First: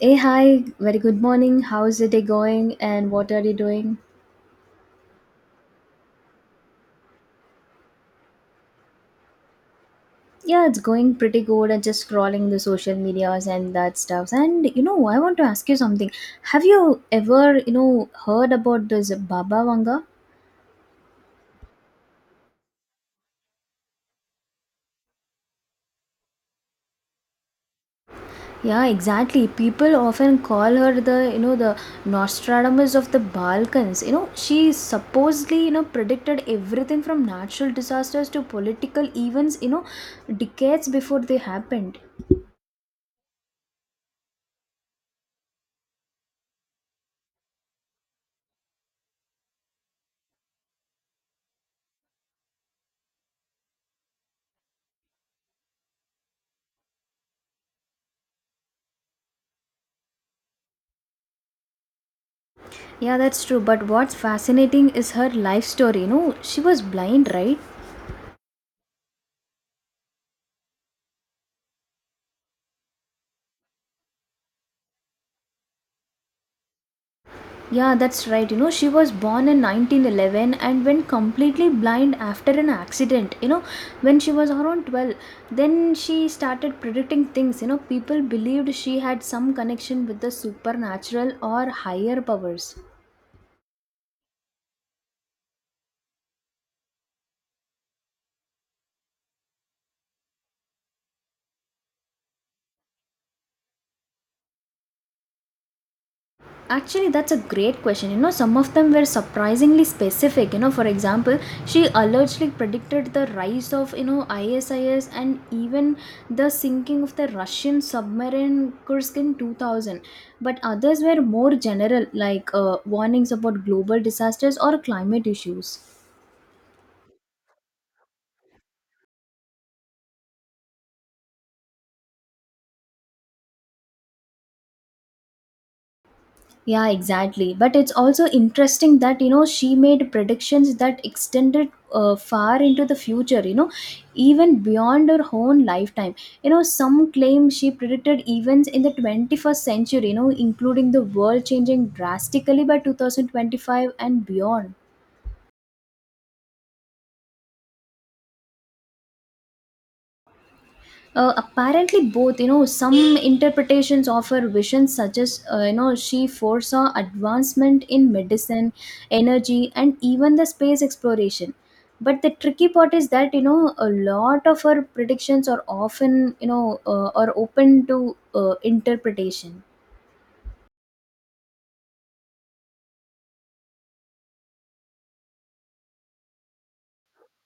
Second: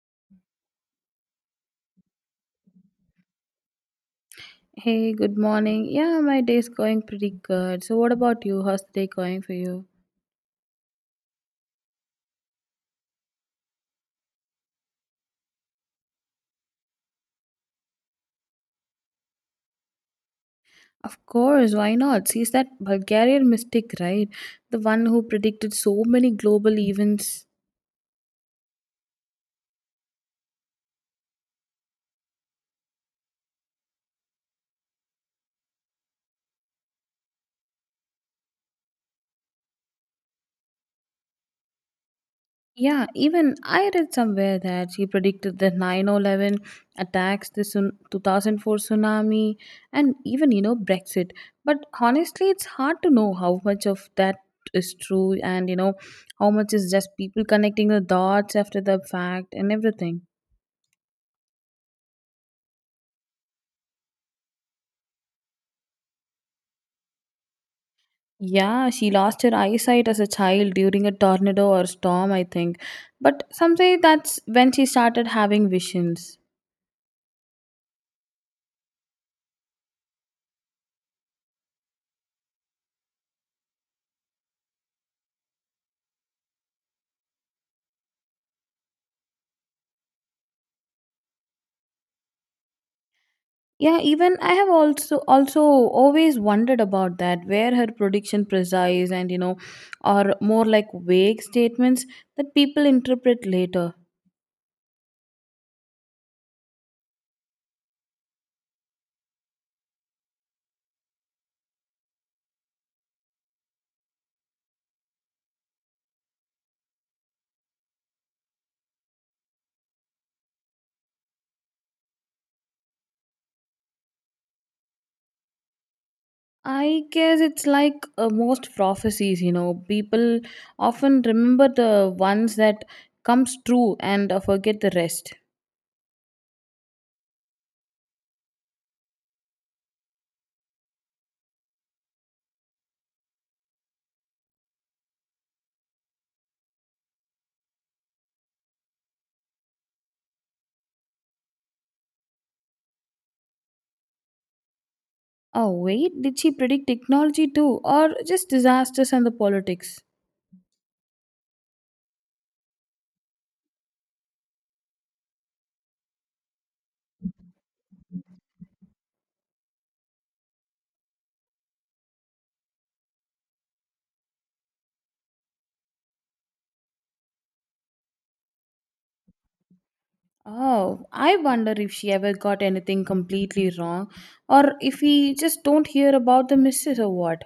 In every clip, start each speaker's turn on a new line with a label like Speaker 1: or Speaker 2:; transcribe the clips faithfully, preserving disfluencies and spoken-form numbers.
Speaker 1: Hey, hi, very good morning. How's the day going and what are you doing?
Speaker 2: Hey, good morning. Yeah, my day's going pretty good. So, what about you? How's the day going for you?
Speaker 1: Yeah, it's going pretty good. I'm just scrolling the social medias and that stuff. And you know, I want to ask you something. Have you ever, you know, heard about this Baba Vanga?
Speaker 2: Of course, why not? She's that Bulgarian mystic, right? The one who predicted so many global events.
Speaker 1: Yeah, exactly. People often call her the, you know, the Nostradamus of the Balkans. You know, she supposedly, you know, predicted everything from natural disasters to political events, you know, decades before they happened.
Speaker 2: Yeah, even I read somewhere that she predicted the nine eleven attacks, the sun- two thousand four tsunami, and even, you know, Brexit. But honestly, it's hard to know how much of that is true and, you know, how much is just people connecting the dots after the fact and everything.
Speaker 1: Yeah, that's true. But what's fascinating is her life story. You know she was blind, right?
Speaker 2: Yeah, she lost her eyesight as a child during a tornado or storm, I think. But some say that's when she started having visions.
Speaker 1: Yeah, that's right. You know, she was born in nineteen eleven and went completely blind after an accident. You know, when she was around twelve, then she started predicting things. You know, people believed she had some connection with the supernatural or higher powers.
Speaker 2: Yeah, even I have also also always wondered about that, where her prediction precise and you know, or more like vague statements that people interpret later.
Speaker 1: Actually, that's a great question. You know, some of them were surprisingly specific. You know, for example, she allegedly predicted the rise of, you know, ISIS and even the sinking of the Russian submarine Kursk in two thousand. But others were more general, like uh, warnings about global disasters or climate issues.
Speaker 2: I guess it's like uh, most prophecies, you know, people often remember the ones that comes true and uh, forget the rest.
Speaker 1: Yeah, exactly. But it's also interesting that, you know, she made predictions that extended uh, far into the future, you know, even beyond her own lifetime. You know, some claim she predicted events in the twenty-first century, you know, including the world changing drastically by twenty twenty-five and beyond.
Speaker 2: Oh, wait, did she predict technology too, or just disasters and the politics?
Speaker 1: Uh, apparently both. You know, some interpretations of her vision suggest uh, you know, she foresaw advancement in medicine, energy, and even the space exploration. But the tricky part is that, you know, a lot of her predictions are often, you know uh, are open to uh, interpretation.
Speaker 2: Oh, I wonder if she ever got anything completely wrong, or if we just don't hear about the misses or what.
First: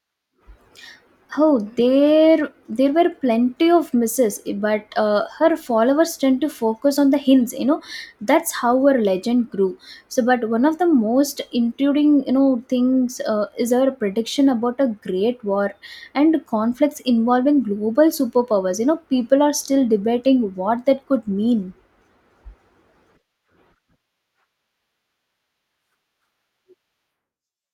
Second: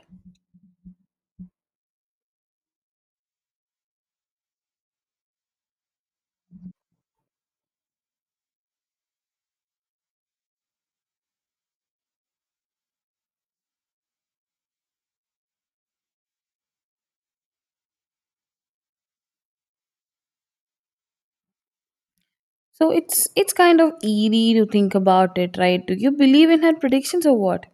Speaker 1: Oh, there there were plenty of misses, but uh, her followers tend to focus on the hints. You know, that's how her legend grew. So, but one of the most intriguing, you know, things uh, is her prediction about a great war and conflicts involving global superpowers. You know, people are still debating what that could mean.
Speaker 2: So it's it's kind of eerie to think about it, right? Do you believe in her predictions or what?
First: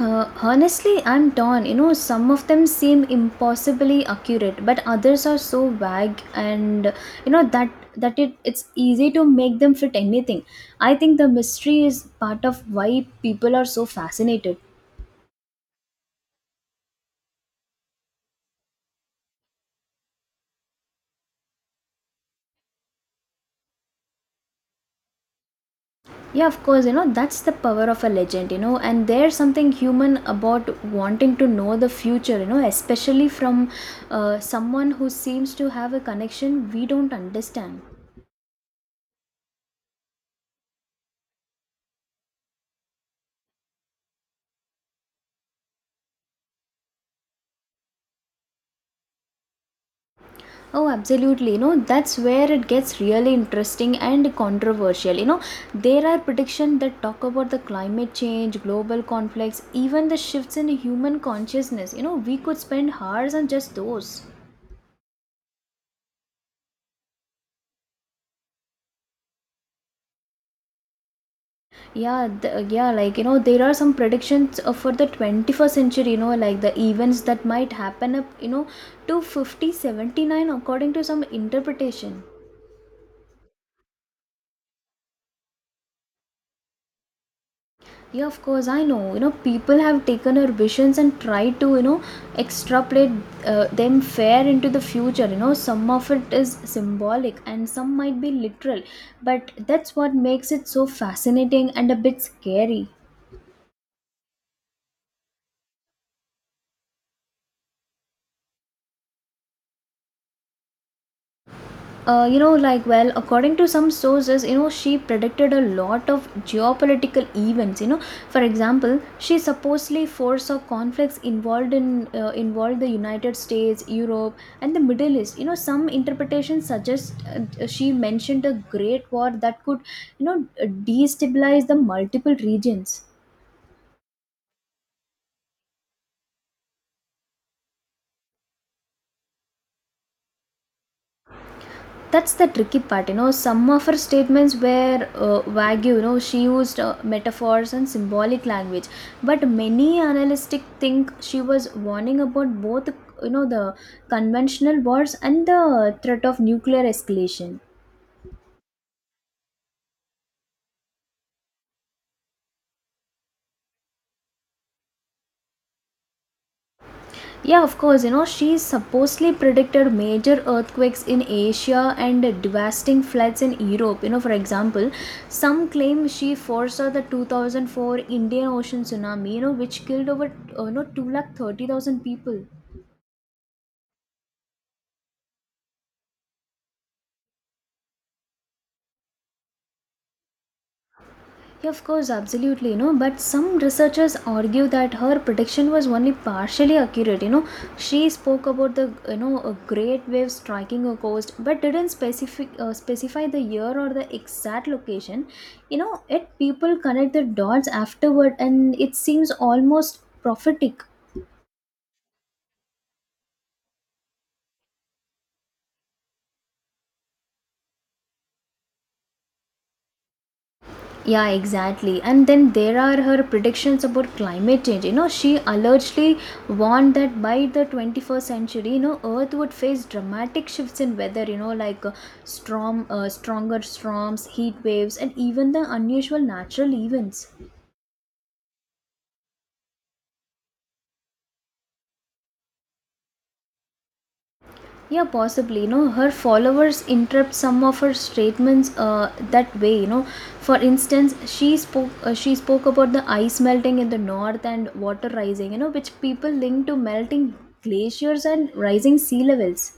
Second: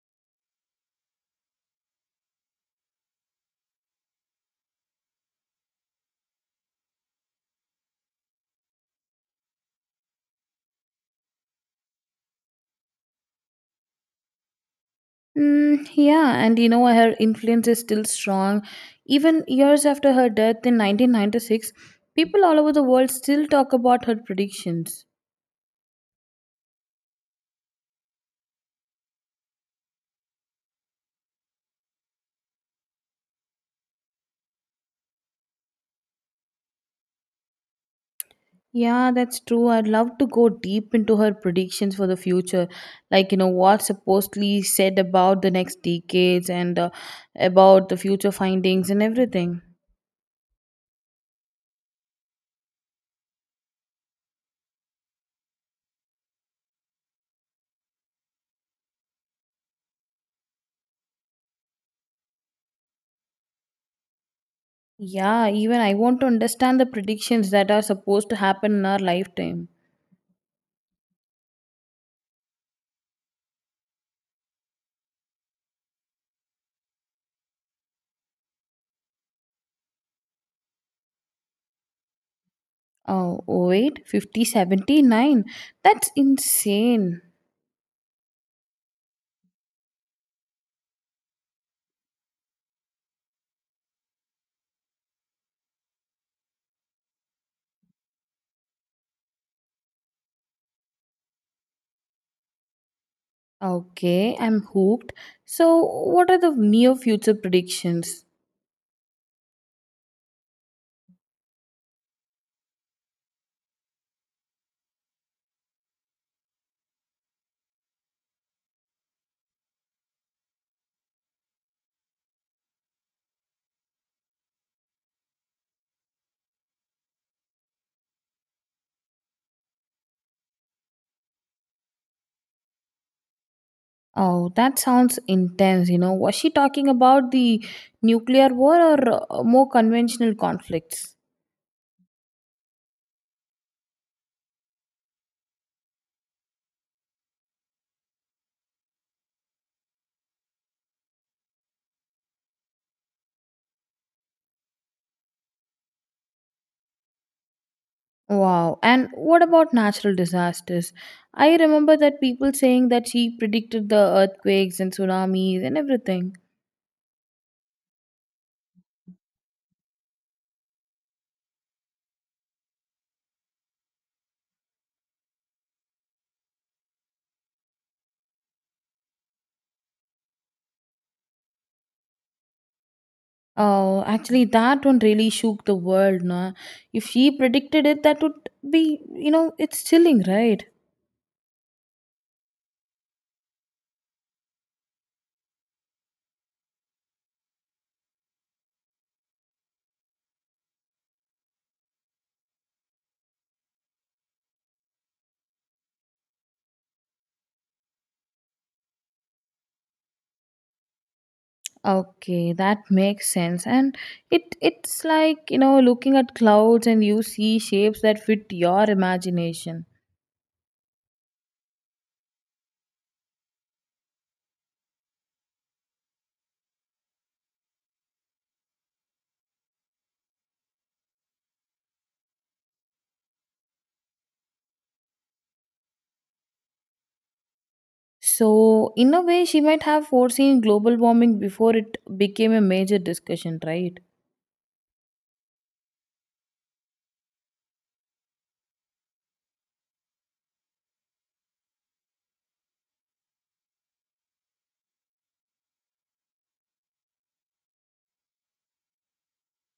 Speaker 1: Uh, honestly, I'm torn. You know, some of them seem impossibly accurate, but others are so vague, and you know that that it it's easy to make them fit anything. I think the mystery is part of why people are so fascinated.
Speaker 2: Mm, yeah, and you know her influence is still strong. Even years after her death in nineteen ninety-six, people all over the world still talk about her predictions.
Speaker 1: Yeah, of course, you know, that's the power of a legend, you know, and there's something human about wanting to know the future, you know, especially from uh, someone who seems to have a connection we don't understand.
Speaker 2: Yeah, that's true. I'd love to go deep into her predictions for the future, like you know what supposedly said about the next decades and uh, about the future findings and everything.
Speaker 1: Oh, absolutely. You know, that's where it gets really interesting and controversial. You know, there are predictions that talk about the climate change, global conflicts, even the shifts in human consciousness. You know, we could spend hours on just those.
Speaker 2: Yeah, even I want to understand the predictions that are supposed to happen in our lifetime.
Speaker 1: Yeah, the, yeah, like, you know, there are some predictions uh, for the twenty-first century, you know, like the events that might happen up, you know, to fifty seventy-nine according to some interpretation.
Speaker 2: Oh, wait, fifty, seventy-nine. That's insane.
Speaker 1: Yeah, of course, I know. You know, people have taken our visions and tried to, you know, extrapolate uh, them fair into the future. You know, some of it is symbolic and some might be literal, but that's what makes it so fascinating and a bit scary.
Speaker 2: Okay, I'm hooked. So, what are the near future predictions?
Speaker 1: Uh, you know, like, well, according to some sources, you know, she predicted a lot of geopolitical events. You know, for example, she supposedly foresaw conflicts involved in uh, involved the United States, Europe, and the Middle East. You know, some interpretations suggest uh, she mentioned a great war that could, you know, destabilize the multiple regions.
Speaker 2: Oh, that sounds intense. You know, was she talking about the nuclear war or uh, more conventional conflicts?
Speaker 1: That's the tricky part. You know, some of her statements were uh, vague. You know, she used uh, metaphors and symbolic language, but many analysts think she was warning about both, you know, the conventional wars and the threat of nuclear escalation.
Speaker 2: Wow. And what about natural disasters? I remember that people saying that she predicted the earthquakes and tsunamis and everything.
Speaker 1: Yeah, of course, you know, she supposedly predicted major earthquakes in Asia and devastating floods in Europe. You know, for example, some claim she foresaw the two thousand four Indian Ocean tsunami, you know, which killed over, uh, you know, two lakh thirty thousand people.
Speaker 2: Oh, actually, that one really shook the world. No? If she predicted it, that would be, you know, it's chilling, right?
Speaker 1: Yeah, of course, absolutely, you know. But some researchers argue that her prediction was only partially accurate. You know, she spoke about the, you know, a great wave striking a coast, but didn't specific uh, specify the year or the exact location. You know, yet people connect the dots afterward, and it seems almost prophetic.
Speaker 2: Okay, that makes sense. And it it's like, you know, looking at clouds and you see shapes that fit your imagination.
Speaker 1: Yeah, exactly. And then there are her predictions about climate change. You know, she allegedly warned that by the twenty-first century, you know, Earth would face dramatic shifts in weather, you know, like uh, storm, uh, stronger storms, heat waves, and even the unusual natural events.
Speaker 2: So, in a way, she might have foreseen global warming before it became a major discussion, right?
Speaker 1: Yeah, possibly. You know, her followers interrupt some of her statements uh, that way. You know, for instance, she spoke uh, she spoke about the ice melting in the north and water rising. You know, which people link to melting glaciers and rising sea levels.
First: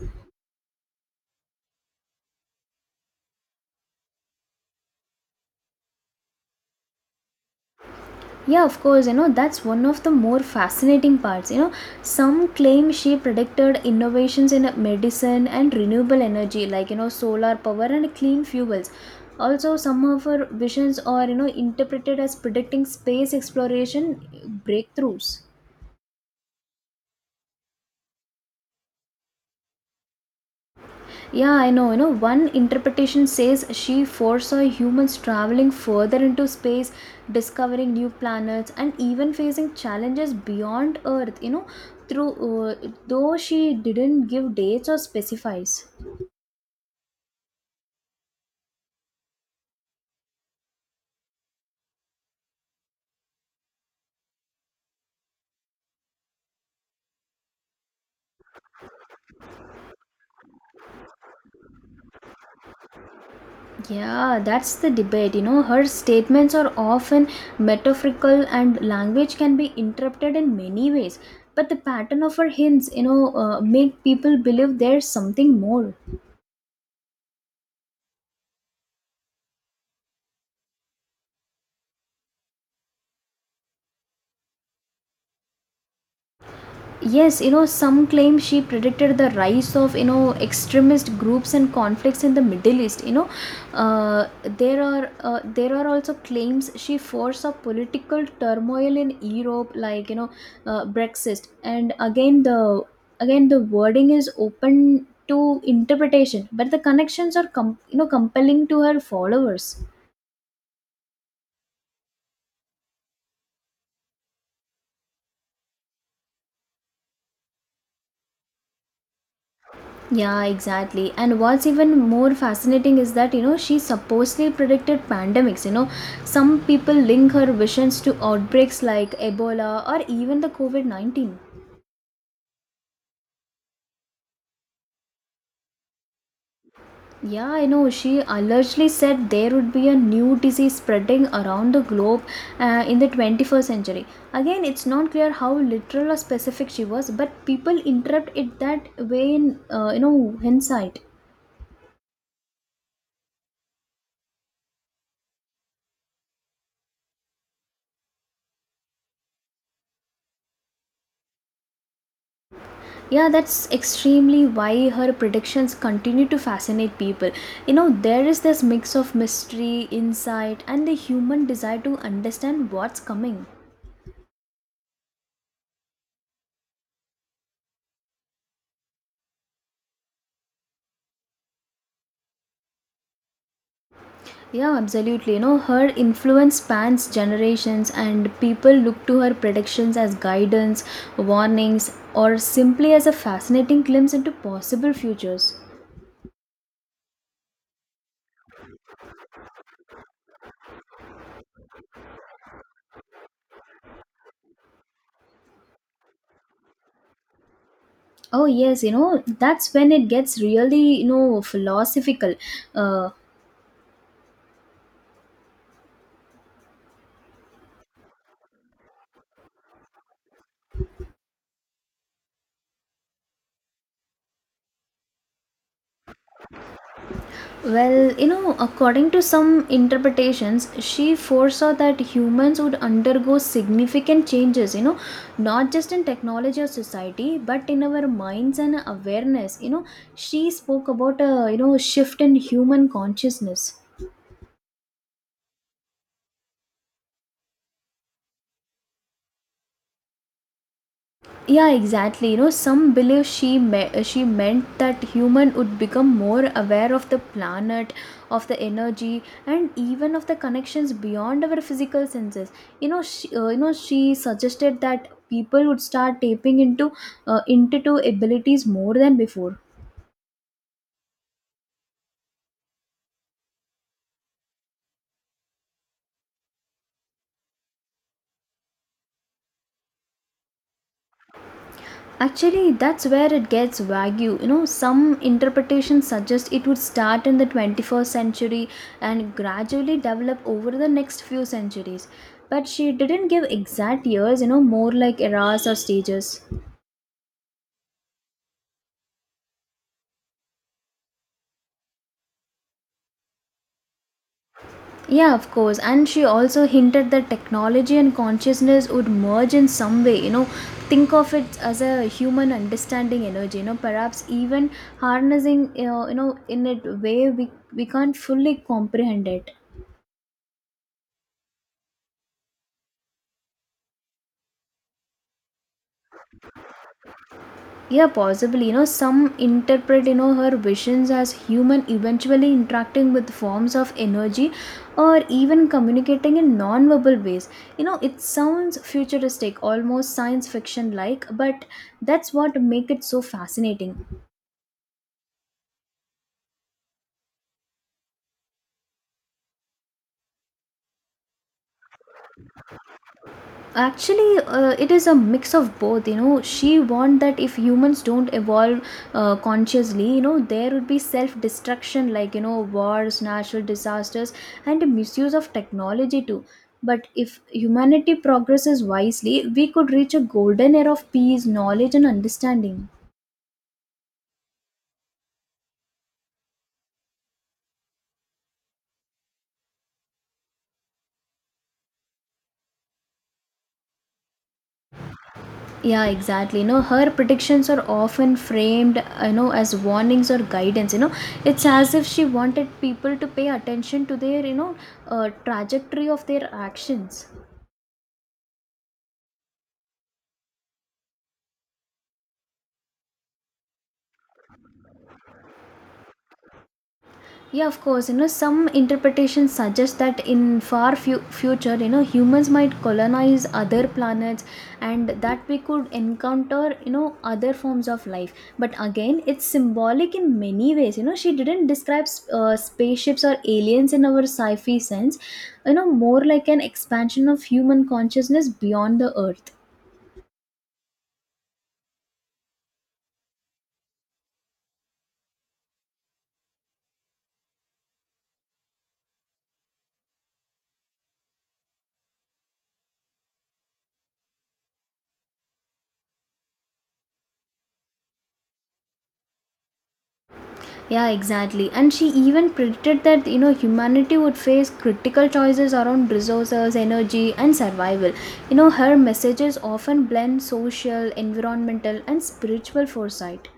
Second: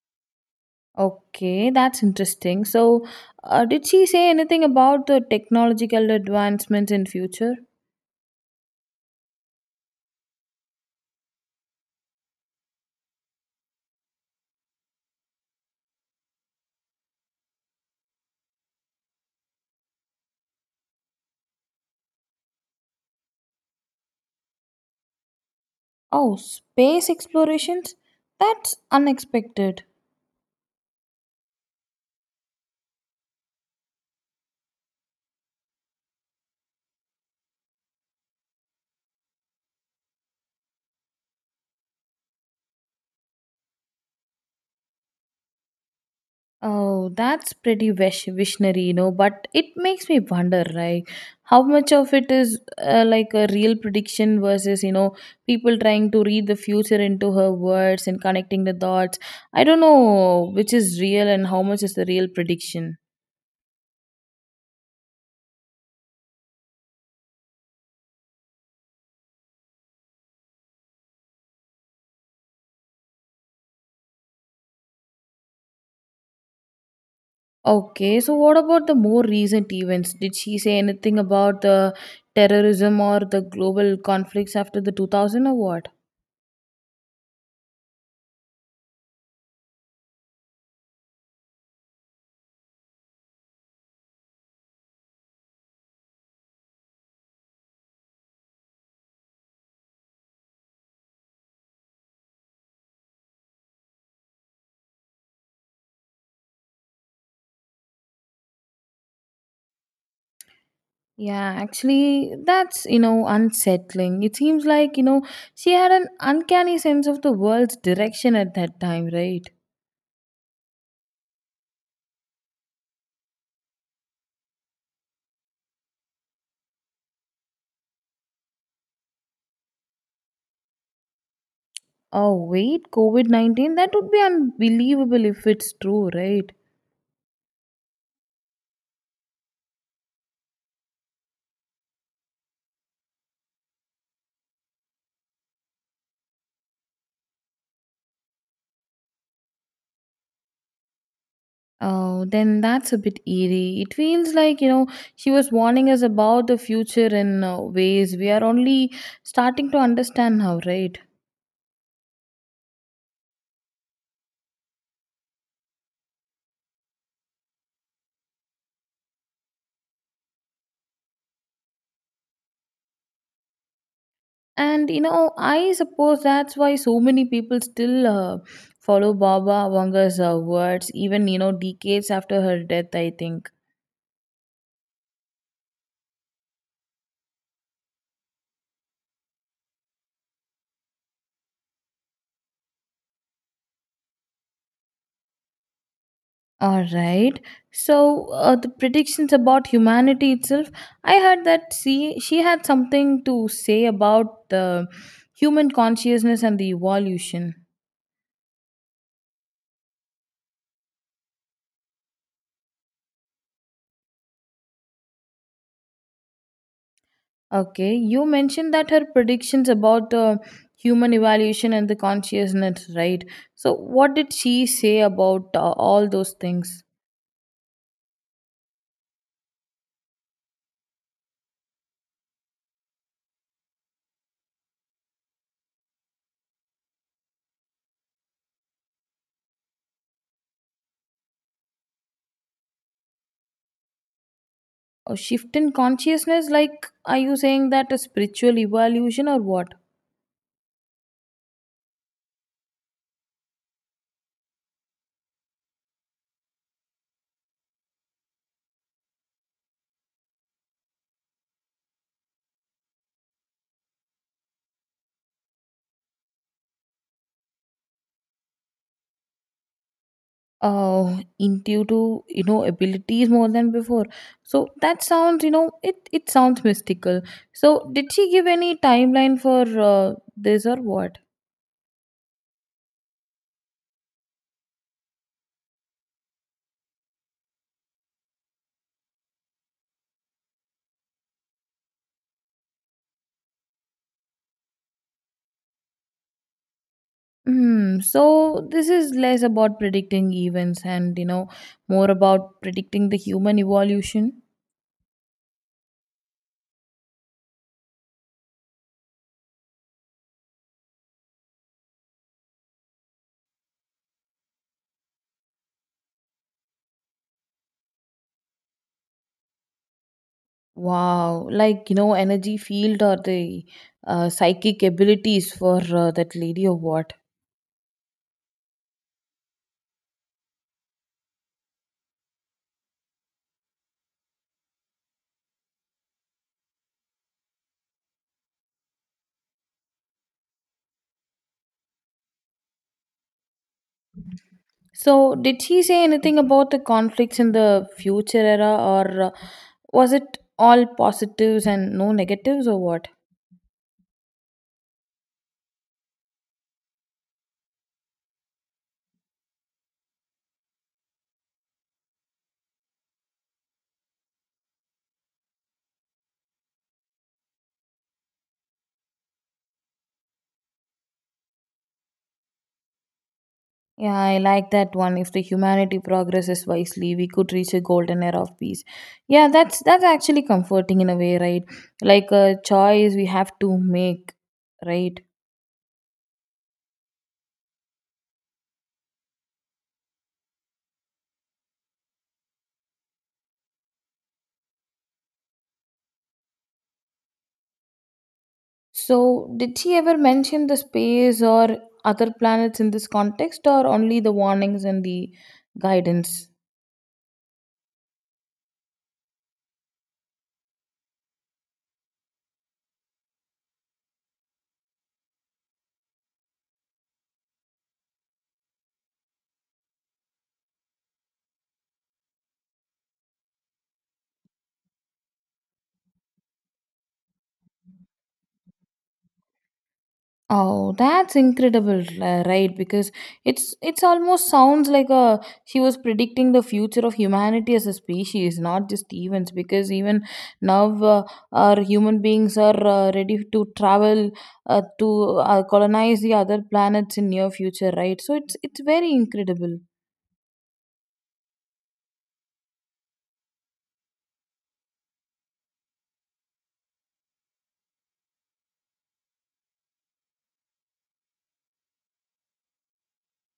Speaker 2: Okay, that's interesting. So, uh, did she say anything about the technological advancements in future?
Speaker 1: Yeah, of course, you know, that's one of the more fascinating parts. You know, some claim she predicted innovations in medicine and renewable energy, like, you know, solar power and clean fuels. Also, some of her visions are, you know, interpreted as predicting space exploration breakthroughs.
Speaker 2: Oh, space explorations? That's unexpected.
Speaker 1: Yeah, I know. You know, one interpretation says she foresaw humans traveling further into space, discovering new planets, and even facing challenges beyond Earth, you know, through uh, though she didn't give dates or specifies.
Speaker 2: Oh, that's pretty wish- visionary, you know, but it makes me wonder, right? How much of it is uh, like a real prediction versus, you know, people trying to read the future into her words and connecting the dots. I don't know which is real and how much is the real prediction.
Speaker 1: Yeah, that's the debate. You know, her statements are often metaphorical and language can be interpreted in many ways. But the pattern of her hints, you know, uh, make people believe there's something more.
Speaker 2: Okay, so what about the more recent events? Did she say anything about the terrorism or the global conflicts after the two thousand or what?
Speaker 1: Yes, you know, some claim she predicted the rise of, you know, extremist groups and conflicts in the Middle East. You know, uh, there are uh, there are also claims she foresaw political turmoil in Europe, like you know, uh, Brexit. And again, the again the wording is open to interpretation, but the connections are com- you know compelling to her followers.
Speaker 2: Yeah, actually, that's, you know, unsettling. It seems like, you know, she had an uncanny sense of the world's direction at that time, right?
Speaker 1: Yeah, exactly. And what's even more fascinating is that, you know, she supposedly predicted pandemics. You know, some people link her visions to outbreaks like Ebola or even the COVID nineteen.
Speaker 2: Oh, wait, COVID nineteen? That would be unbelievable if it's true, right?
Speaker 1: Yeah, I know. She allegedly said there would be a new disease spreading around the globe uh, in the twenty-first century. Again, it's not clear how literal or specific she was, but people interpret it that way in, uh, you know, hindsight.
Speaker 2: Oh, then that's a bit eerie. It feels like, you know, she was warning us about the future in uh, ways we are only starting to understand now, right?
Speaker 1: Yeah, that's extremely why her predictions continue to fascinate people. You know, there is this mix of mystery, insight, and the human desire to understand what's coming.
Speaker 2: And you know, I suppose that's why so many people still uh, follow Baba Vanga's uh, words, even you know, decades after her death, I think.
Speaker 1: Yeah, absolutely. You know, her influence spans generations, and people look to her predictions as guidance, warnings, or simply as a fascinating glimpse into possible futures.
Speaker 2: All right. So uh, the predictions about humanity itself, I heard that she she had something to say about the human consciousness and the evolution.
Speaker 1: Oh, yes, you know, that's when it gets really, you know, philosophical. Uh,
Speaker 2: Okay, you mentioned that her predictions about the human evolution and the consciousness, right? So what did she say about uh, all those things?
Speaker 1: Well, you know, according to some interpretations, she foresaw that humans would undergo significant changes, you know, not just in technology or society, but in our minds and awareness. You know, she spoke about a, you know, shift in human consciousness.
Speaker 2: A shift in consciousness, like, are you saying that a spiritual evolution or what?
Speaker 1: Yeah, exactly. You know, some believe she me- uh, she meant that human would become more aware of the planet, of the energy, and even of the connections beyond our physical senses. You know she, uh, you know she suggested that people would start tapping into uh, intuitive abilities more than before.
Speaker 2: Uh, intuitive you know abilities more than before. So that sounds you know it it sounds mystical. So did she give any timeline for uh, this or what?
Speaker 1: Actually, that's where it gets wagyu. You know, some interpretations suggest it would start in the twenty-first century and gradually develop over the next few centuries. But she didn't give exact years, you know, more like eras or stages.
Speaker 2: Hmm. So this is less about predicting events and you know more about predicting the human evolution.
Speaker 1: Yeah, of course. And she also hinted that technology and consciousness would merge in some way, you know. Think of it as a human understanding energy, you know, perhaps even harnessing, uh, you know, in a way we, we can't fully comprehend it.
Speaker 2: Wow, like you know energy field or the uh, psychic abilities for uh, that lady or what?
Speaker 1: Yeah, possibly. You know, some interpret, you know, her visions as human eventually interacting with forms of energy, or even communicating in non-verbal ways. You know, it sounds futuristic, almost science fiction like, but that's what make it so fascinating.
Speaker 2: So, did he say anything about the conflicts in the future era, or uh, was it all positives and no negatives, or what?
Speaker 1: Actually, uh, it is a mix of both. You know, she warned that if humans don't evolve uh, consciously, you know, there would be self destruction, like, you know, wars, natural disasters, and the misuse of technology too. But if humanity progresses wisely, we could reach a golden era of peace, knowledge, and understanding.
Speaker 2: Yeah, I like that one. If the humanity progresses wisely, we could reach a golden era of peace. Yeah, that's that's actually comforting in a way, right? Like a choice we have to make, right?
Speaker 1: Yeah, exactly. You know, her predictions are often framed, you know, as warnings or guidance. You know, it's as if she wanted people to pay attention to their, you know, uh, trajectory of their actions.
Speaker 2: So, did he ever mention the space or other planets in this context, or only the warnings and the guidance?
Speaker 1: Yeah, of course. You know, some interpretations suggest that in far fu- future, you know, humans might colonize other planets, and that we could encounter, you know, other forms of life. But again, it's symbolic in many ways. You know, she didn't describe uh, spaceships or aliens in our sci-fi sense. You know, more like an expansion of human consciousness beyond the Earth.
Speaker 2: Oh, that's incredible, uh, right? Because it's it's almost sounds like a she was predicting the future of humanity as a species, not just events. Because even now, uh, our human beings are uh, ready to travel uh, to uh, colonize the other planets in near future, right? So it's it's very incredible.
Speaker 1: Yeah, exactly. And she even predicted that you know humanity would face critical choices around resources, energy, and survival. You know, her messages often blend social, environmental, and spiritual foresight.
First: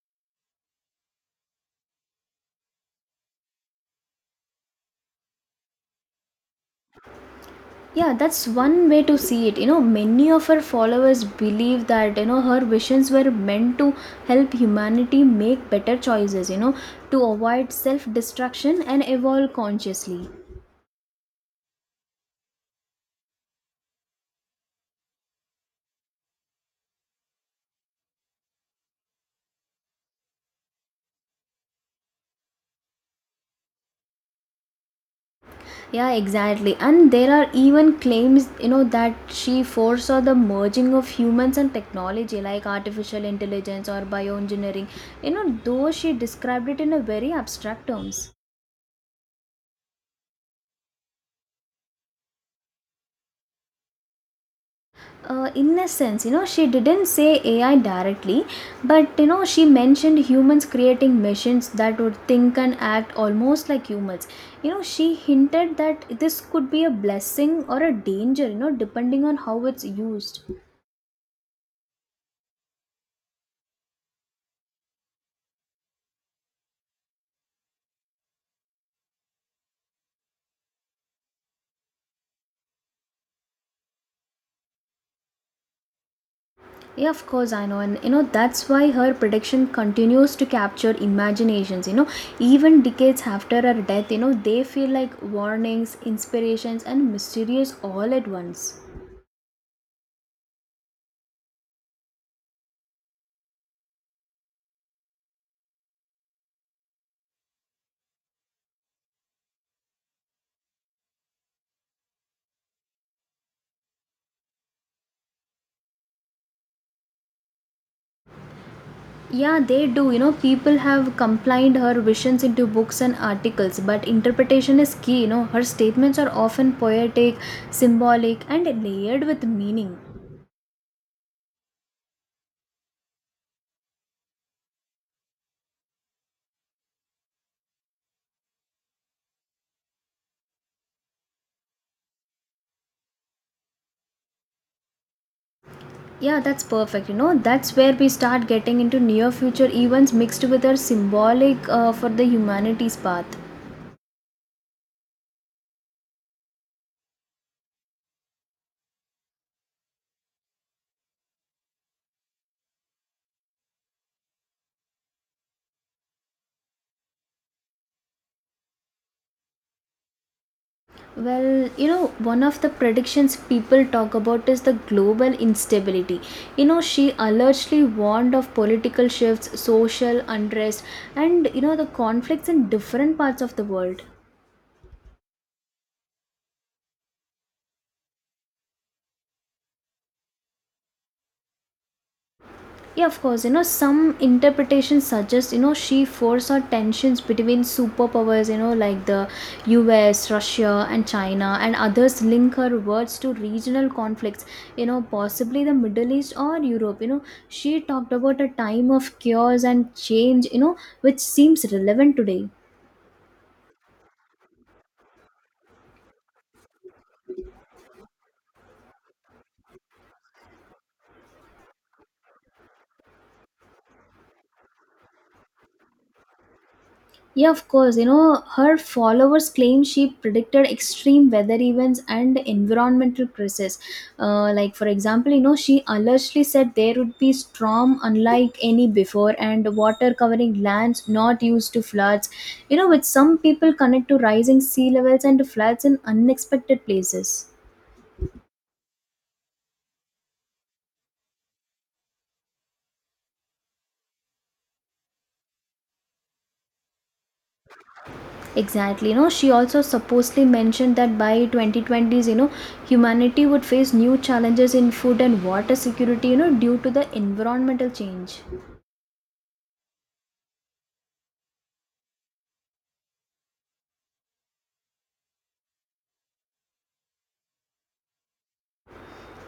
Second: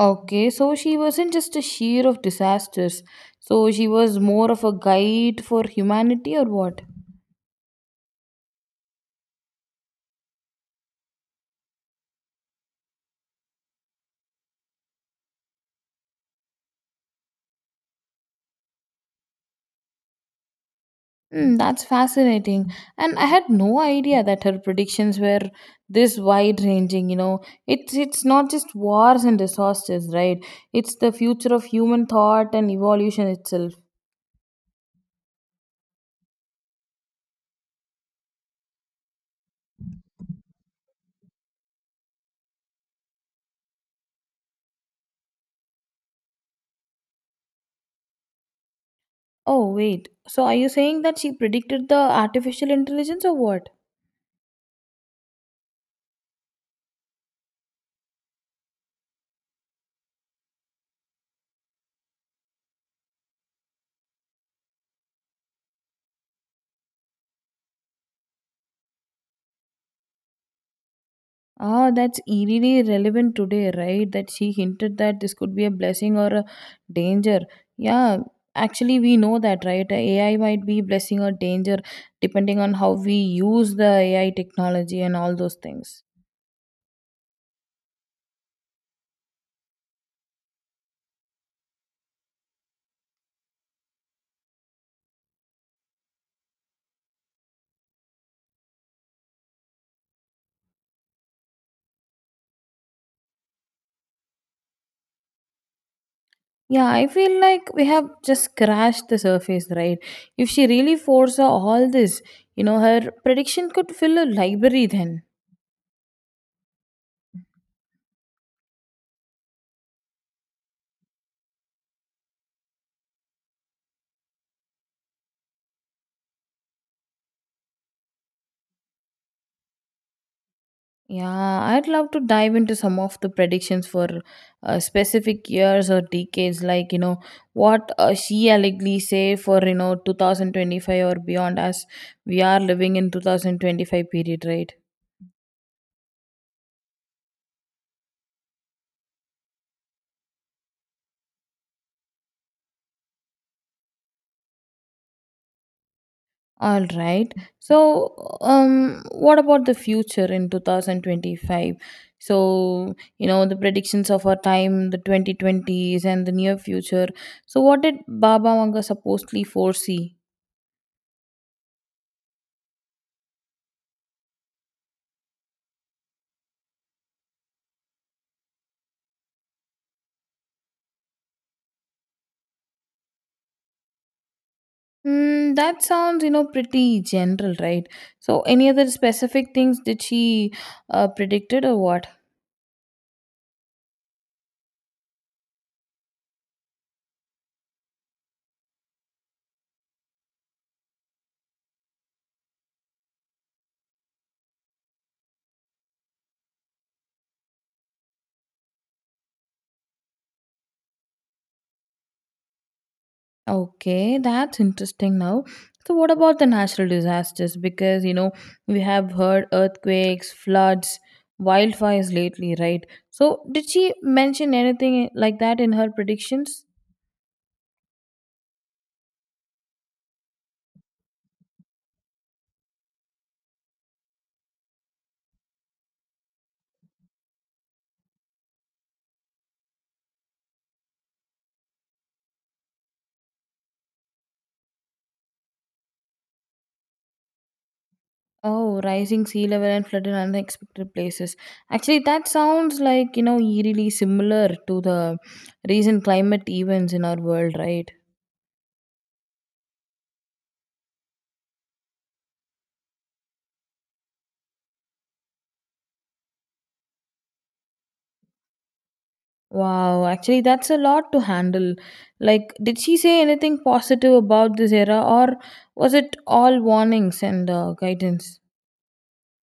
Speaker 2: Okay, so she wasn't just a sheer of disasters. So she was more of a guide for humanity, or what?
Speaker 1: Yeah, that's one way to see it. You know, many of her followers believe that you know her visions were meant to help humanity make better choices, you know, to avoid self destruction and evolve consciously.
Speaker 2: Hmm, that's fascinating. And I had no idea that her predictions were this wide ranging, you know. It's it's not just wars and disasters, right? It's the future of human thought and evolution itself.
Speaker 1: Yeah, exactly. And there are even claims, you know, that she foresaw the merging of humans and technology like artificial intelligence or bioengineering, you know, though she described it in a very abstract terms.
Speaker 2: Oh wait. So are you saying that she predicted the artificial intelligence or what?
Speaker 1: Uh, in a sense, you know, she didn't say A I directly, but you know, she mentioned humans creating machines that would think and act almost like humans. You know, she hinted that this could be a blessing or a danger, you know, depending on how it's used.
Speaker 2: Ah, that's eerily relevant today, right? That she hinted that this could be a blessing or a danger. Yeah, actually, we know that, right? A I might be blessing or danger depending on how we use the A I technology and all those things.
Speaker 1: Yeah, of course, I know. And you know, that's why her prediction continues to capture imaginations. You know, even decades after her death, you know, they feel like warnings, inspirations, and mysterious all at once.
Speaker 2: Yeah, I feel like we have just scratched the surface, right? If she really foresaw all this, you know, her prediction could fill a library then.
Speaker 1: Yeah, they do. You know, people have combined her visions into books and articles, but interpretation is key. You know, her statements are often poetic, symbolic, and layered with meaning.
Speaker 2: Yeah, I'd love to dive into some of the predictions for uh, specific years or decades, like you know what uh, she allegedly say for you know two thousand twenty-five or beyond, as we are living in twenty twenty-five period, right?
Speaker 1: Yeah, that's perfect. You know, that's where we start getting into near future events mixed with our symbolic uh, for the humanities path.
Speaker 2: All right. So, um, what about the future in twenty twenty-five? So, you know the predictions of our time, the twenty twenties, and the near future. So, what did Baba Manga supposedly foresee?
Speaker 1: Well, you know, one of the predictions people talk about is the global instability. You know, she alertly warned of political shifts, social unrest, and you know, the conflicts in different parts of the world.
Speaker 2: Mm, that sounds, you know, pretty general, right? So, any other specific things did she uh, predicted or what?
Speaker 1: Yeah, of course. You know, some interpretations suggest, you know, she foresaw tensions between superpowers, you know, like the U S, Russia, and China, and others link her words to regional conflicts, you know, possibly the Middle East or Europe. You know, she talked about a time of chaos and change, you know, which seems relevant today.
Speaker 2: Okay, that's interesting now. So, what about the natural disasters? Because, you know, we have heard earthquakes, floods, wildfires lately, right? So, did she mention anything like that in her predictions?
Speaker 1: Yeah, of course. You know, her followers claim she predicted extreme weather events and environmental crisis. Uh, like, for example, you know, she allegedly said there would be storm unlike any before and water covering lands not used to floods. You know, which some people connect to rising sea levels and floods in unexpected places.
Speaker 2: Oh, rising sea level and flood in unexpected places. Actually, that sounds like, you know, eerily similar to the recent climate events in our world, right?
Speaker 1: Exactly. You know, she also supposedly mentioned that by twenty twenties, you know, humanity would face new challenges in food and water security, you know, due to the environmental change.
Speaker 2: Wow, actually, that's a lot to handle. Like, did she say anything positive about this era, or was it all warnings and uh, guidance?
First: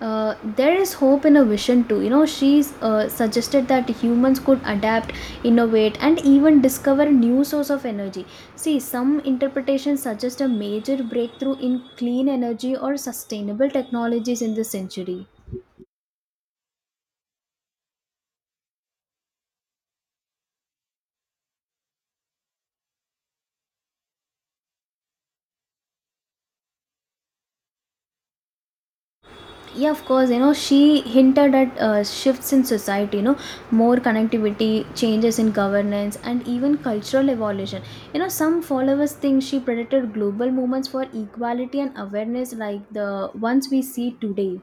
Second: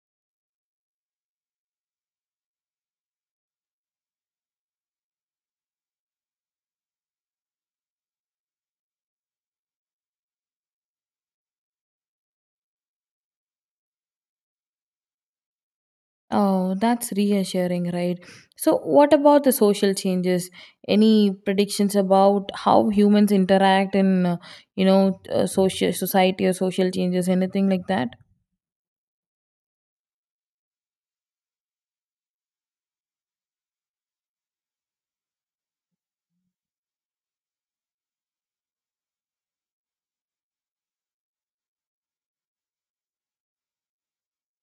Speaker 1: Uh, there is hope in a vision too. You know, she uh, suggested that humans could adapt, innovate, and even discover new source of energy. See, some interpretations suggest a major breakthrough in clean energy or sustainable technologies in this century.
Speaker 2: Oh, that's reassuring, right? So, what about the social changes? Any predictions about how humans interact in, uh, you know, uh, social society or social changes, anything like that?
Speaker 1: Yeah, of course, you know, she hinted at uh, shifts in society, you know, more connectivity, changes in governance, and even cultural evolution. You know, some followers think she predicted global movements for equality and awareness like the ones we see today.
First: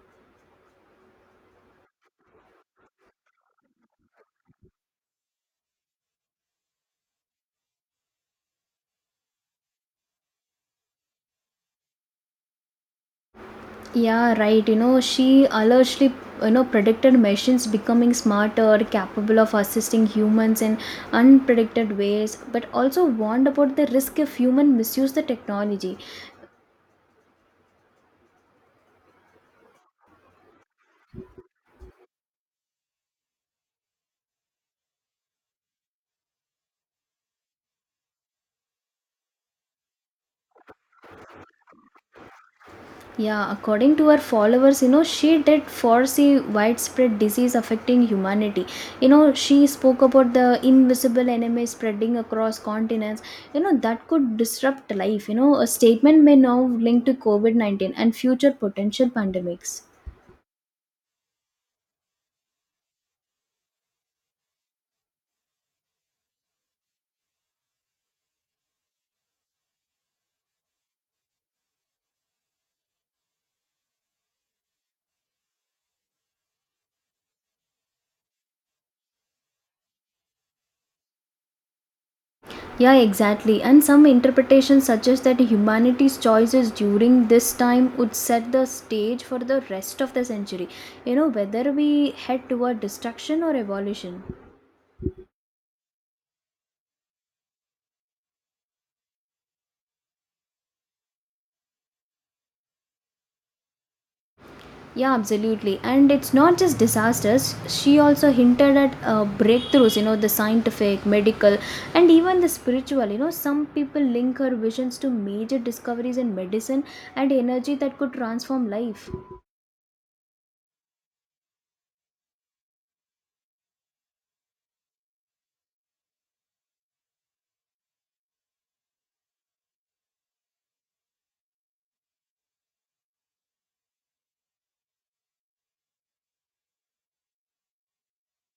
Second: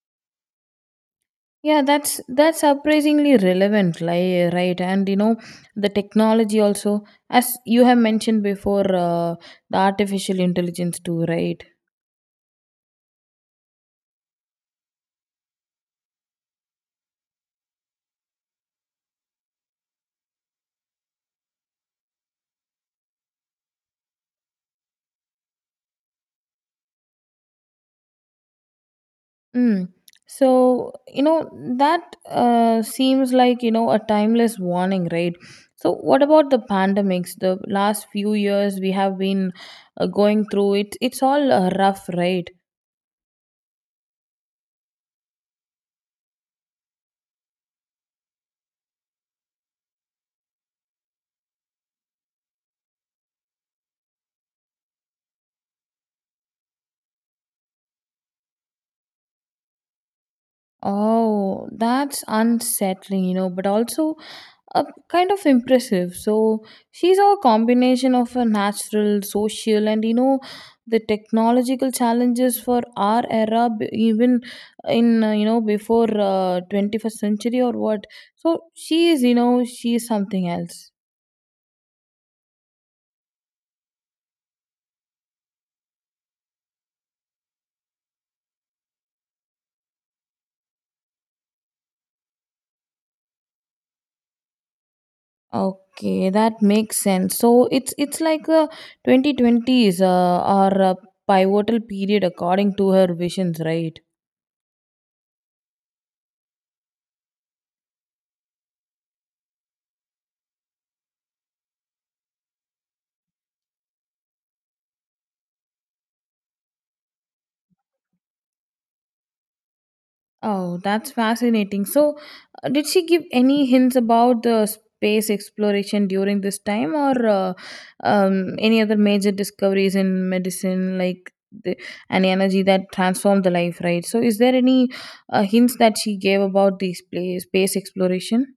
Speaker 2: Yeah, that's that's surprisingly relevant, like right? And you know, the technology also, as you have mentioned before, uh, the artificial intelligence too, right?
Speaker 1: Yeah, right. You know, she allegedly, you know, predicted machines becoming smarter, capable of assisting humans in unpredicted ways, but also warned about the risk if human misuse the technology.
Speaker 2: Mm. So, you know, that uh, seems like, you know, a timeless warning, right? So, what about the pandemics? The last few years we have been uh, going through it. It's all uh, rough, right?
Speaker 1: Yeah, according to her followers, you know, she did foresee widespread disease affecting humanity. You know, she spoke about the invisible enemy spreading across continents, you know, that could disrupt life. You know, a statement may now link to COVID nineteen and future potential pandemics.
Speaker 2: Oh, that's unsettling, you know, but also uh, kind of impressive. So she's a combination of a natural, social, and you know the technological challenges for our era, b- even in uh, you know before uh, twenty-first century or what. So she is, you know, she is something else.
Speaker 1: Yeah, exactly. And some interpretations suggest that humanity's choices during this time would set the stage for the rest of the century. You know, whether we head toward destruction or evolution.
Speaker 2: Okay, that makes sense. So it's it's like a twenty twenties uh, or a pivotal period according to her visions, right?
Speaker 1: Yeah, absolutely. And it's not just disasters. She also hinted at uh, breakthroughs, you know, the scientific, medical, and even the spiritual. You know, some people link her visions to major discoveries in medicine and energy that could transform life.
Speaker 2: Oh, that's fascinating. So, uh, did she give any hints about the space exploration during this time or uh, um, any other major discoveries in medicine, like the, an energy that transformed the life, right? So, is there any uh, hints that she gave about the space, space exploration?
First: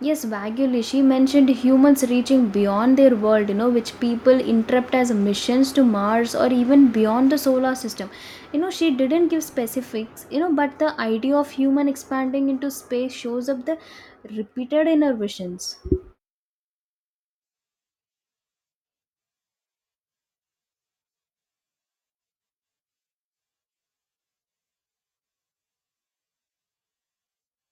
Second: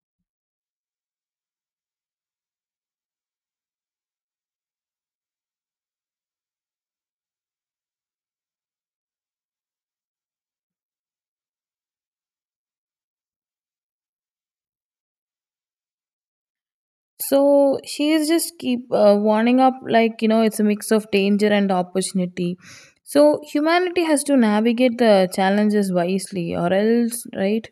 Speaker 1: Yes, vaguely, she mentioned humans reaching beyond their world, you know, which people interpret as missions to Mars or even beyond the solar system. You know, she didn't give specifics, you know, but the idea of human expanding into space shows up the repeated in her visions.
Speaker 2: So she is just keep uh, warning up like you know it's a mix of danger and opportunity. So humanity has to navigate the challenges wisely, or else, right?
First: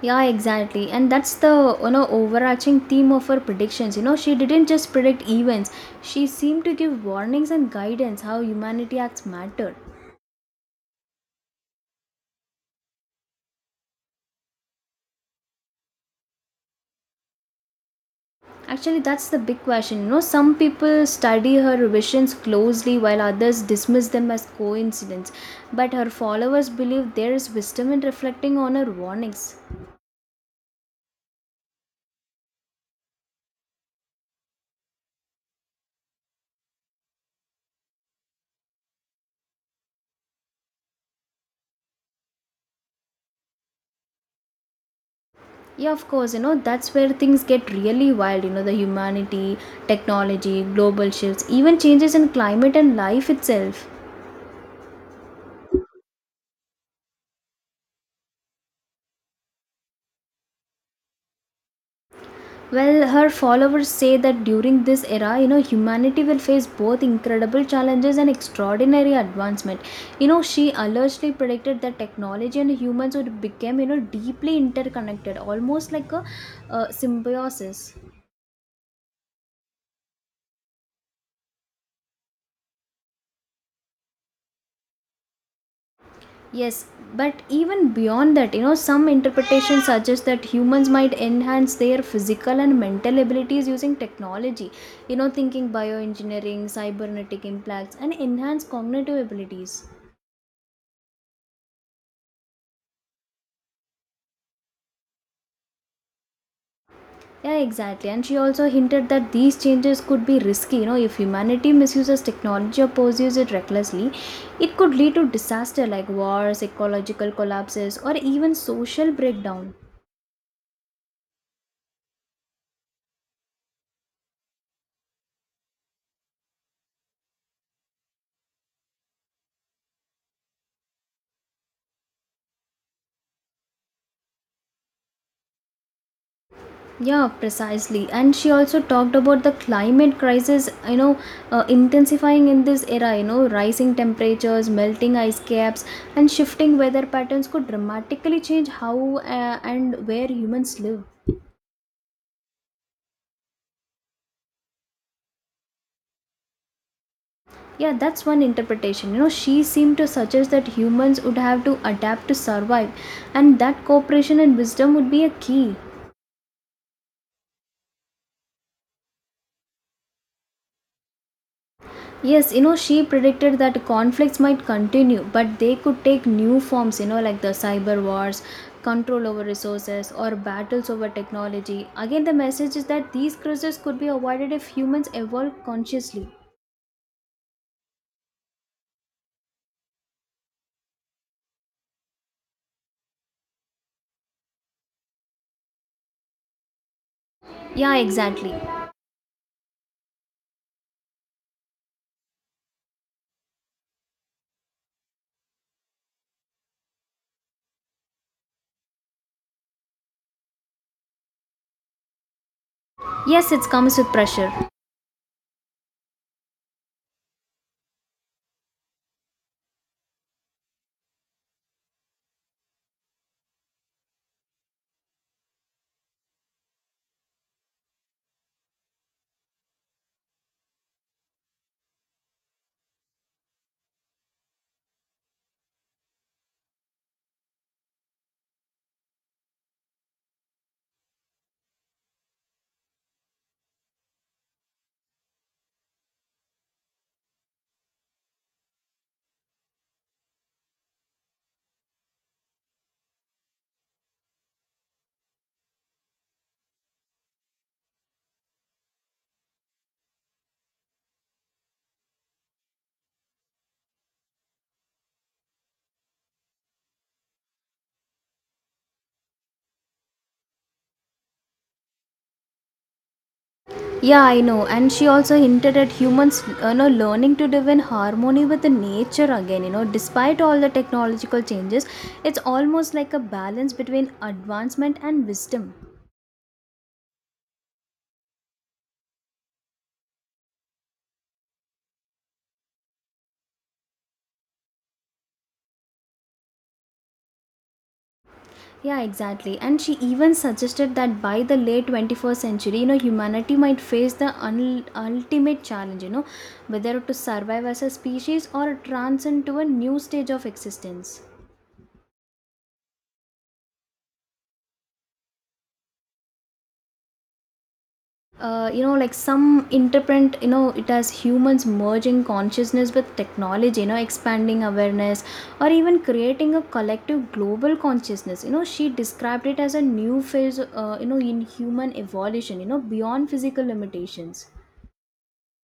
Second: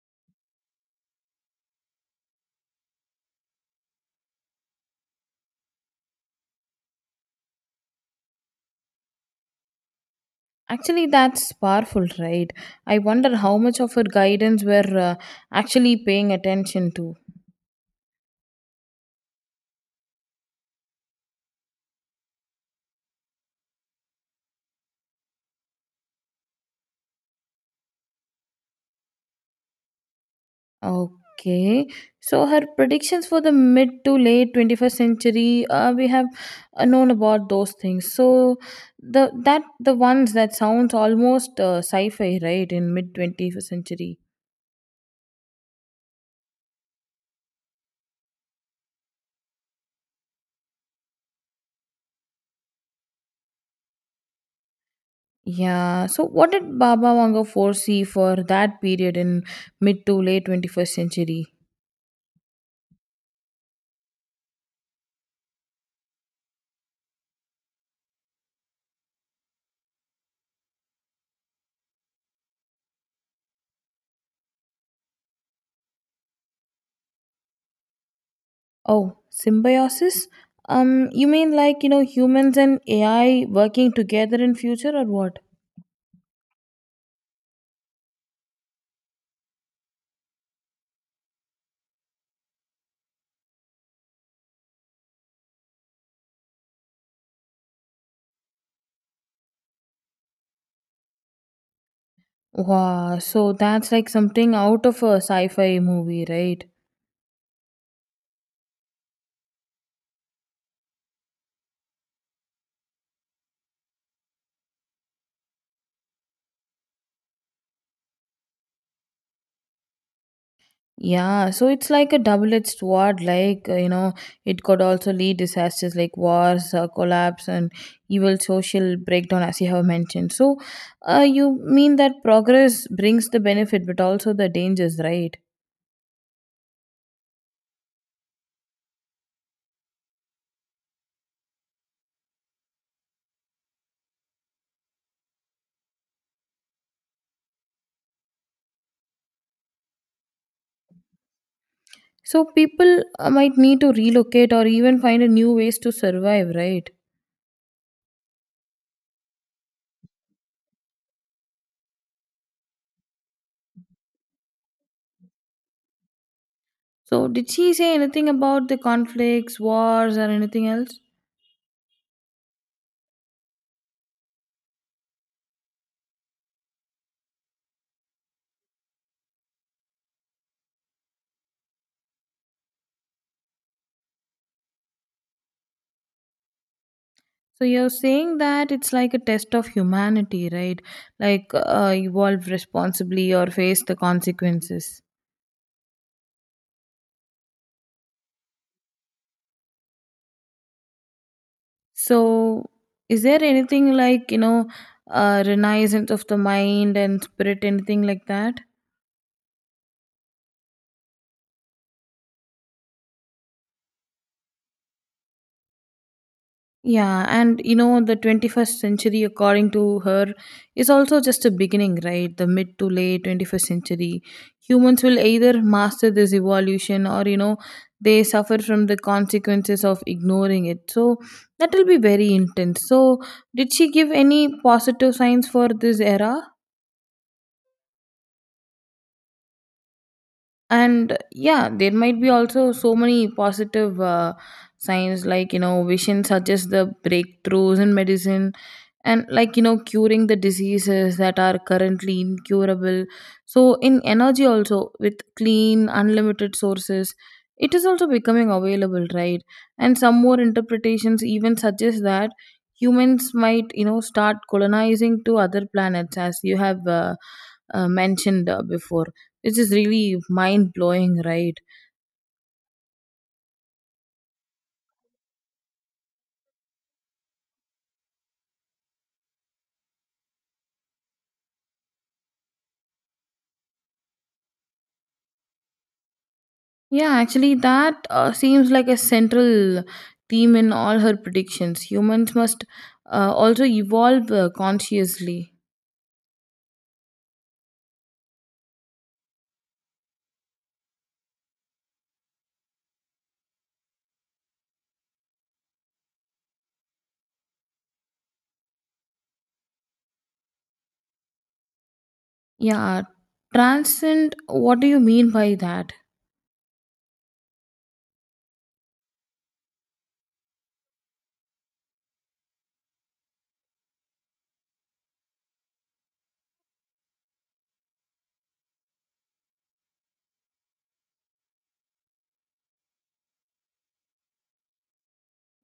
Speaker 1: Yeah, exactly. And that's the, you know, overarching theme of her predictions. You know, she didn't just predict events, she seemed to give warnings and guidance how humanity acts matter.
Speaker 2: Actually, that's powerful, right? I wonder how much of her guidance were uh, actually paying attention to.
Speaker 1: Actually, that's the big question. You know, some people study her visions closely while others dismiss them as coincidence. But her followers believe there is wisdom in reflecting on her warnings.
Speaker 2: Okay, so her predictions for the mid to late twenty-first century, uh, we have uh, known about those things. So the that the ones that sounds almost uh, sci-fi, right? In mid twenty-first century.
Speaker 1: Yeah, of course, you know, that's where things get really wild. You know, the humanity, technology, global shifts, even changes in climate and life itself.
Speaker 2: Yeah. So what did Baba Wanga foresee for that period in mid to late twenty-first century?
Speaker 1: Well, her followers say that during this era, you know, humanity will face both incredible challenges and extraordinary advancement. You know, she allegedly predicted that technology and humans would become, you know, deeply interconnected, almost like a uh, symbiosis.
Speaker 2: Oh, symbiosis? Um, you mean like, you know, humans and A I working together in future or what?
Speaker 1: Yes, but even beyond that, you know, some interpretations suggest that humans might enhance their physical and mental abilities using technology. You know, thinking bioengineering, cybernetic implants, and enhanced cognitive abilities.
Speaker 2: Wow, so that's like something out of a sci-fi movie, right?
Speaker 1: Yeah, exactly. And she also hinted that these changes could be risky. You know, if humanity misuses technology or pursues it recklessly, it could lead to disaster like wars, ecological collapses, or even social breakdown.
Speaker 2: Yeah, so it's like a double-edged sword. Like uh, you know, it could also lead disasters like wars, uh, collapse, and evil social breakdown, as you have mentioned. So, uh, you mean that progress brings the benefit, but also the dangers, right?
Speaker 1: Yeah, precisely. And she also talked about the climate crisis, you know, uh, intensifying in this era, you know, rising temperatures, melting ice caps, and shifting weather patterns could dramatically change how uh, and where humans live.
Speaker 2: So people uh, might need to relocate or even find a new ways to survive, right?
Speaker 1: Yeah, that's one interpretation. You know, she seemed to suggest that humans would have to adapt to survive, and that cooperation and wisdom would be a key.
Speaker 2: So did she say anything about the conflicts, wars, or anything else?
Speaker 1: Yes, you know, she predicted that conflicts might continue, but they could take new forms, you know, like the cyber wars, control over resources, or battles over technology. Again, the message is that these crises could be avoided if humans evolve consciously.
Speaker 2: So you're saying that it's like a test of humanity, right? Like uh, evolve responsibly or face the consequences.
Speaker 1: Yeah, exactly.
Speaker 2: So is there anything like you know, uh, renaissance of the mind and spirit, anything like that?
Speaker 1: Yes, it comes with pressure.
Speaker 2: Yeah, and you know, the twenty-first century, according to her, is also just a beginning, right? The mid to late twenty-first century. Humans will either master this evolution or, you know, they suffer from the consequences of ignoring it. So that will be very intense. So, did she give any positive signs for this era? And yeah there might be also so many positive uh, signs like you know vision suggests the breakthroughs in medicine and like you know curing the diseases that are currently incurable so in energy also with clean unlimited sources it is also becoming available right and some more interpretations even suggest that humans might you know start colonizing to other planets as you have uh, uh, mentioned uh, before this is really mind blowing, right?
Speaker 1: Yeah, I know. And she also hinted at humans, you know, learning to live in harmony with the nature again. You know, despite all the technological changes, it's almost like a balance between advancement and wisdom.
Speaker 2: Yeah, actually, that uh, seems like a central theme in all her predictions. Humans must uh, also evolve uh, consciously.
Speaker 1: Yeah, exactly. And she even suggested that by the late twenty-first century, you know, humanity might face the un- ultimate challenge, you know, whether to survive as a species or transcend to a new stage of existence.
Speaker 2: Yeah, transcend, what do you mean by that?
Speaker 1: Uh, you know, like some interpret you know it as humans merging consciousness with technology, you know, expanding awareness, or even creating a collective global consciousness. You know, she described it as a new phase uh, you know in human evolution, you know, beyond physical limitations.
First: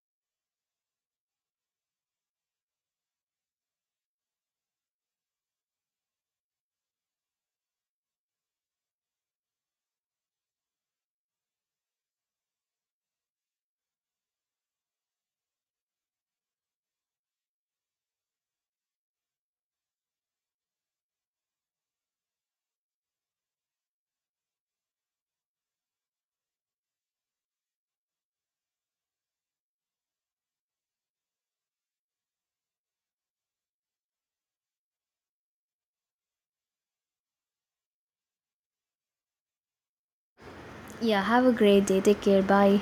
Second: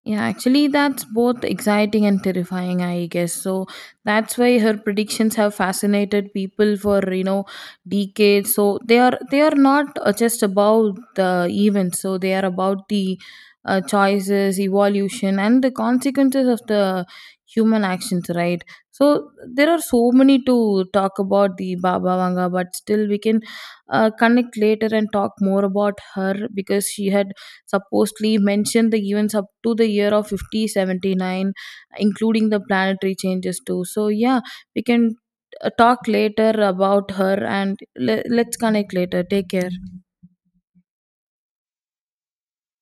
Speaker 2: Yeah, actually, that's both exciting and terrifying, I guess. So that's why her predictions have fascinated people for you know decades. So they are they are not uh, just about the events. So they are about the uh, choices, evolution, and the consequences of the human actions. Right. So there are so many to talk about the Baba Vanga, but still we can uh, connect later and talk more about her because she had supposedly mentioned the events up to the year of fifty seventy-nine including the planetary changes too so yeah we can uh, talk later about her and le- let's connect later take care.
Speaker 1: Yeah, have a great day. Take care. Bye.